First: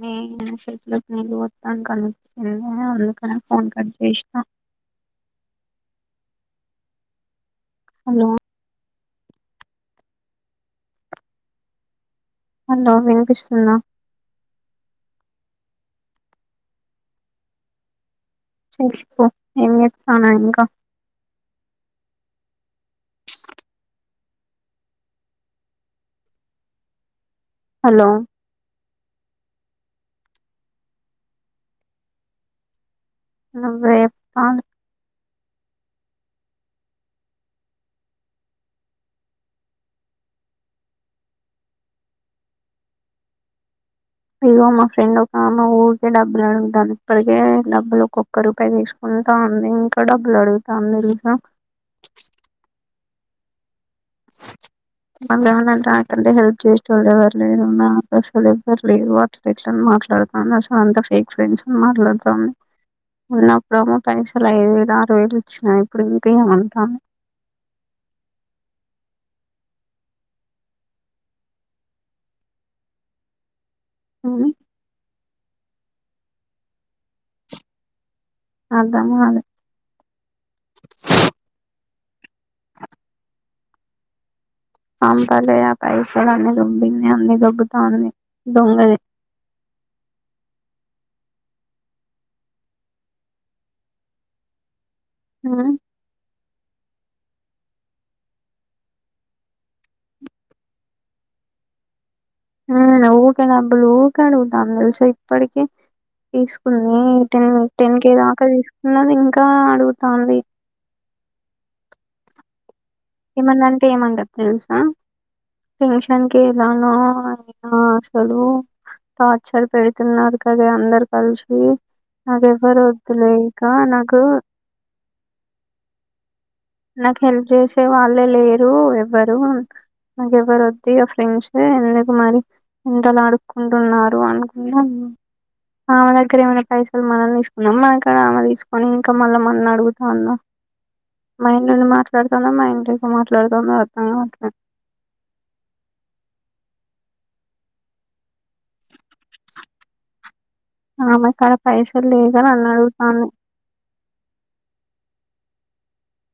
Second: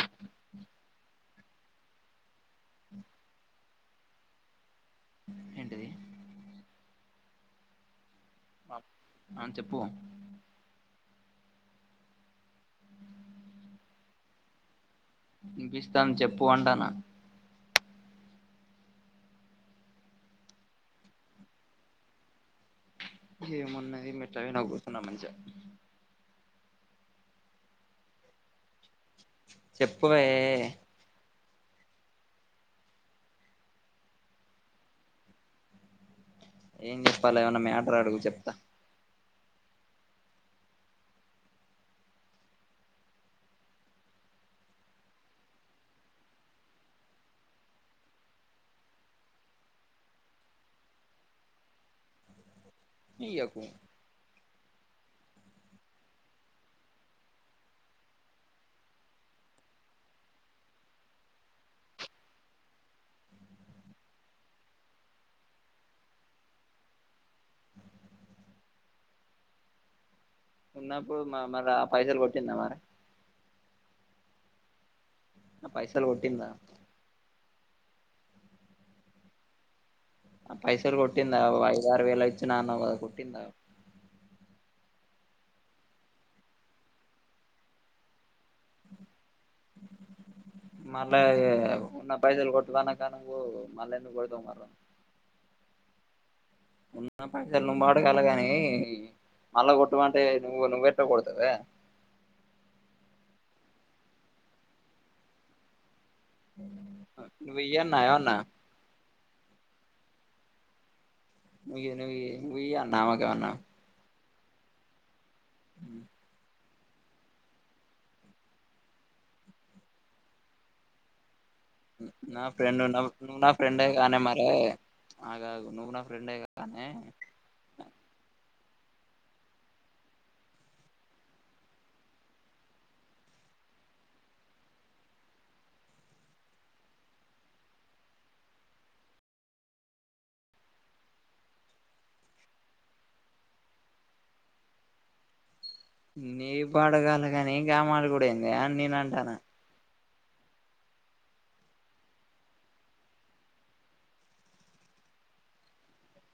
న ఎ సట్లు నలు వాం కానీ ఇ ఒందు కన ఫోన్ కడి శేష్టణ ఏంటిది హలో ఆ చెప్పు హలో వినిపిస్తున్ద ఇనిపిస్తాంది చెప్పు అంటన చేపు ఎంచయతనవు ఇంకా ఏమన్నది మే చవి నాకుస్తున్నా మంగ హలో చెప్పవే నువే పడు ఏం చెప్పాల ఏమన్నా మ్యాటర్ అడుగు చెప్తా ఇగ మా ఫ్రెండ్ ఒక మా ఊరికే డబ్బులు అడుగుతనది ఇప్పటికే డబ్బులు ఒక్కొక్క రూపాయి తీసుకుంటాంది ఇంకా డబ్బులు అడుగుతనుండి తెలుసా ఈయకు ఏమంటే నాకంటే హెల్ప్ చేసే వాళ్ళు ఎవరు లేదు అసలు ఎవ్వరు లేరు అట్ ఇట్లని మాట్లాడతా అసలు అంత ఫేక్ ఫ్రెండ్స్ అని మాట్లాడతాము ఉన్నప్పుడేమో పైసలు ఐదు వేలు ఆరు వేలు వచ్చినా ఇప్పుడు ఇంకేమంటాను ఉన్నప్పుడు మరి ఆ పైసలు కొట్టిందా మరి ఉ ఆ పైసలు కొటిందా అర్థంకాలే పైసలు కొట్టింద ఆరు వేలయితే కొట్టిన అన్నవ్ కదా కొట్టింద పంపలే ఆ పైసలు అన్ని దొబ్బింది అన్ని దొబ్బుతాంది దొంగది మళ్ళ ఇగ ఉన్న పైసలు కొట్టు అనక మళ్ళా ఎందుకు కొడతవ్ మరె ఆ ఉన్న పైసలు నువ్వు అడగాలే కాని మళ్ళా కొట్టమంటే నువ్వు నువ్వెట్ట కొడుతవే మరే అ ఊకె డబ్బులు ఊక అడుగుతాంది తెలుస ఇప్పటికి తీసుకుంది టెన్ నువ్వు ఇయ్యి టెన్ అన్నా కే ఏమన్నా దాక తీసుకున్నది ఇం ఇంకా అడుగుతాంది నువియ్యి నువ్వు నువ్వు అన్నావా ఏమన్నా ఆమెకేమన్నా అంటే ఏమంటది తెలుసా [unintelligible] లో అయినా అసలు టార్చర్ పెడుతున్నారు కదే అందరు కలిసి నా ఫ్రెండ్ నాకెవ్వరు నా వద్దులే నువ్వు నా ఇక ఫ్రెండే నాకు కానే మరే ఆగాగు నువ్వు నా ఫ్రెండే కానీ నాకు హెల్ప్ చేసే వాళ్ళే లే రు ఎవ్వరు నాకు ఎవరు వద్దిగ ఫ్రెండ్స్ ఎందుకు మరి ఇంతలా అడుకుంటున్నారు అనుకుంటా ఆమె దగ్గర ఏమైనా పైసలు మనం తీసుకున్నామా మనకాడ ఆమె తీసుకొని ఇంకా మళీ మనని అడుగుతా ఉన్నా మైండ్ ఉండి మాట్లాడుతాందా మైండ్ లేక మాట్లాడుతాందో అర్థమేకాట్లేదు నీ పాడగాలుగాని గామడుగుడు ఏందే అని నేను అంటాన ఆమె కాడ పైసలు లేక నన్నడుగుతాంది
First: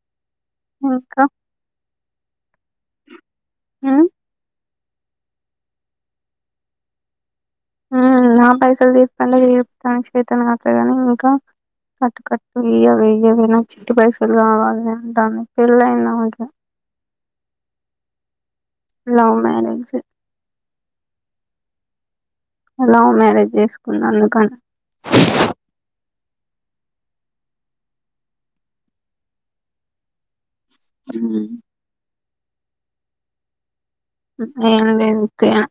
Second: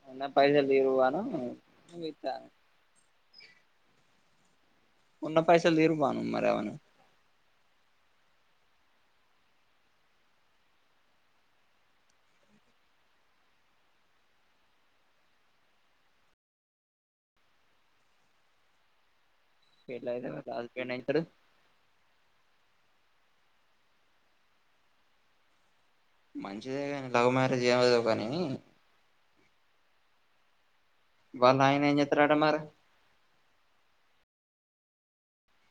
అన్న పైసలు ఇవ్వను ఇంకా [unintelligible] ఆ ఉన్న పైసలు తీర్పుమను మరామను నా పైసలు తీసుకుంట తీర్పుతానికి చేతన్ కాట్లే ఇంకా కట్టు కట్టు ఇయ్యవే ఇయ్యవే నాకు చిట్టి పైసలు కావాలే అంటాంది ఇంకా పెళ్లయింది ఆమెకి లావు గిట్లైతే మరి రాజ [unintelligible] అయితడు లవ్ మ్యారేజ్ చేసుకున్నాందుకని మంచిదే కానీ లవ్ మ్యారేజ్ ఏమైందో కానీ ఉమ్ వాళ్ళయన ఏం చెత్తడట మరి ఏమో నేను [unintelligible]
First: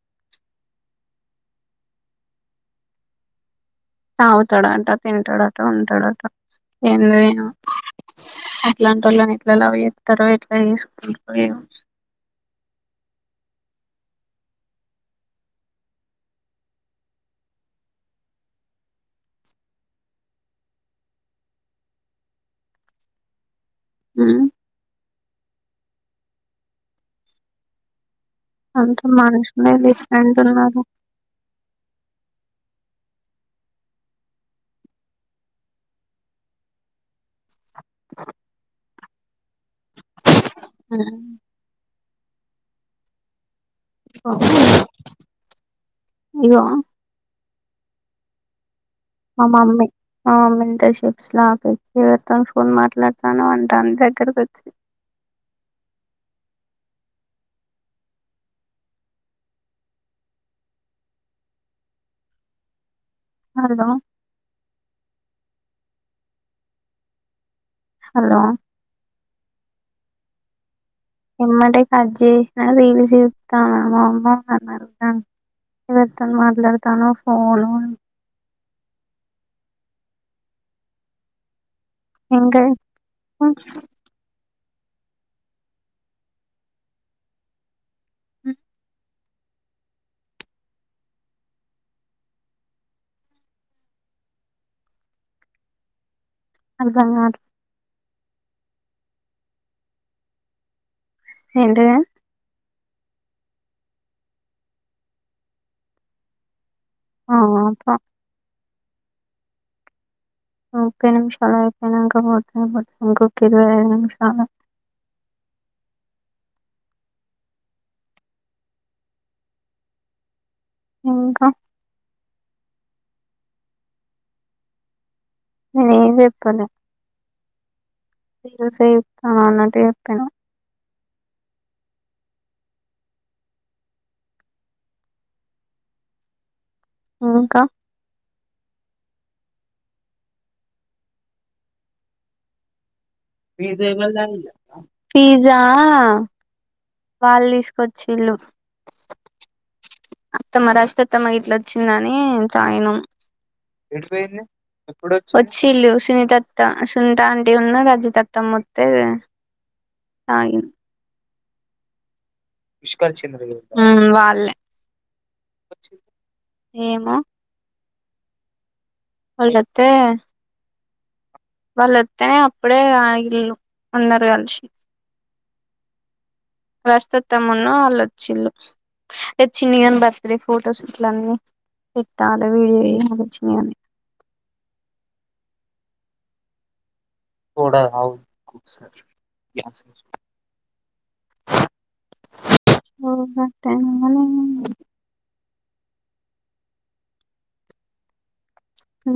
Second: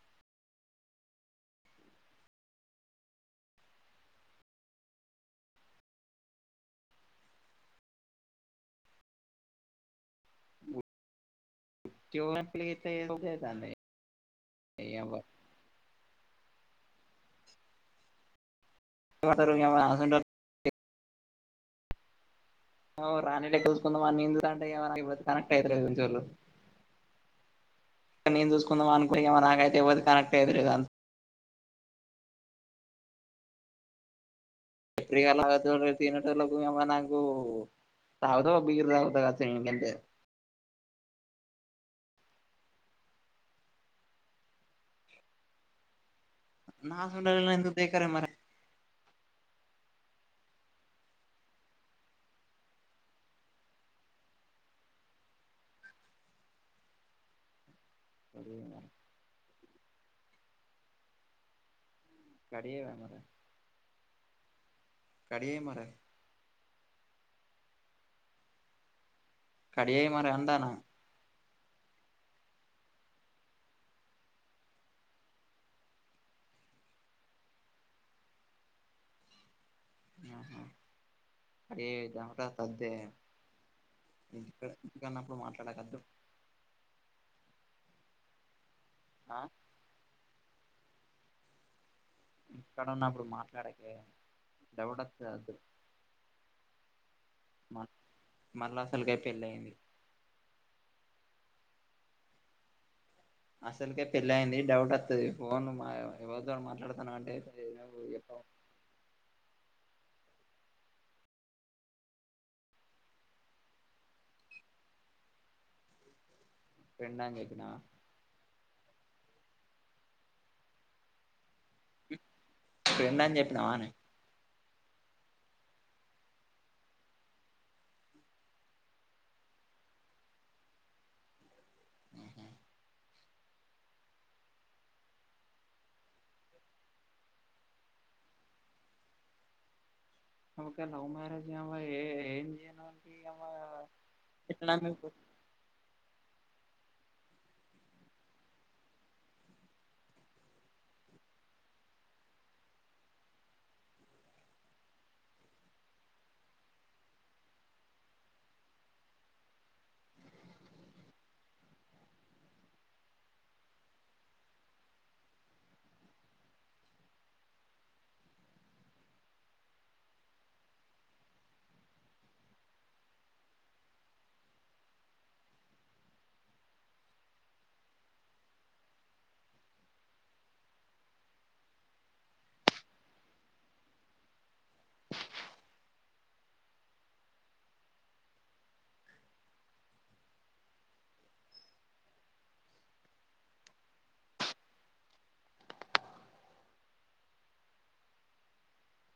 తాగుతడంట తింటడట ఉంటడట ఏంలేదు అట్లాంటి వాళ్ళని ఎట్ల లవ్ చేస్తరో ఎట్లా చేసుకుంటరో ఏమో [inaudible] నీయవ్వ [unintelligible] అసొంటోలు ఆమె రాణి లెక్క చూస్ కొంతమంది ఉమ్ [inaudible] కనెక్ట్ అయితు ఇ చలు ఇడ నేను చూసుకుందాం అంత అనుకో ఏమ మనుషులే నాకైతే పోతే కనెక్ట్ డిఫరెంట్ ఉన్నారు అయిపోరుదాంత ఎప్పటికి లాగా తినటలకు ఏమ నాకు తాగుతా బిగరు తాగుతా కద ఇంకంటే ఆ ఇగో నా అదే కరే మరి మా మమ్మీ మా మమ్మీ ఇంటర్షిప్స్లాపచ్చి వడతాను ఫోన్ మాట్లాడతాను అంటని దగ్గరకు వచ్చి అది గడి ఏ అ మరి హలో అరే మర హలో కడియి మరంటానా ఎమ్మడ కజ రీల్స్తాను అమ్మ అమ్తా మాట్లాడుతాను ఫోను ఆహ అతేట ఇంకా సద్దే ఎక్కువ ఇ ఇందుకన్నప్పుడు మాట్లాడకదు అ ఆ ఇక్కడన్నప్పుడు మాట్లాడక దెబడ వచ్చదు అదా మళ్ళా అసలుకై పెళ్ళి అయింది ఏంట అసలుకే పెళ్ళి అయింది డౌట్ వస్తుది ఫోన్ మా ఎవరితో మాట్లాడుత ఆ! తనాటే ప పో ఎప్ప ముప్పై నిమిషాలు అయిపోయినాక పోత పోత ఇంకొక ఇరవై ఐదు నిమిషాలు రెంటా కతున ఇంకా ఇడు రంద అని చెప్పినవానే వి వ్యప్పలేసయుతన్నటుప్పిన ఆహ ఇంకా నకా లవ్ మ్యారేజ్ ఏ ఏం చేనా ప పిజ్జా వాళ్ళు తీసుకొచ్చి ఇల్లుు అత్తమ్మ రాజతత్తమ ఇట్లా వచ్చిందని తాగను వచ్చి ఇల్లు సునీతత్త సునిత అంటే ఉన్నా రాజతత్త వత్తే తాగ వా ఏమో అతే వాళ్ళొస్తేనే అప్పుడే ఇల్ళు అందరు కలిసి ప్రస్తు వత్తాంన్న వాళ్ళుొచ్చిళు చిన్నిగాని బర్త్డే ఫొటోస్ ఇట్లన్నీ పెట్టాలి వీడియోయ వ చిని ఆ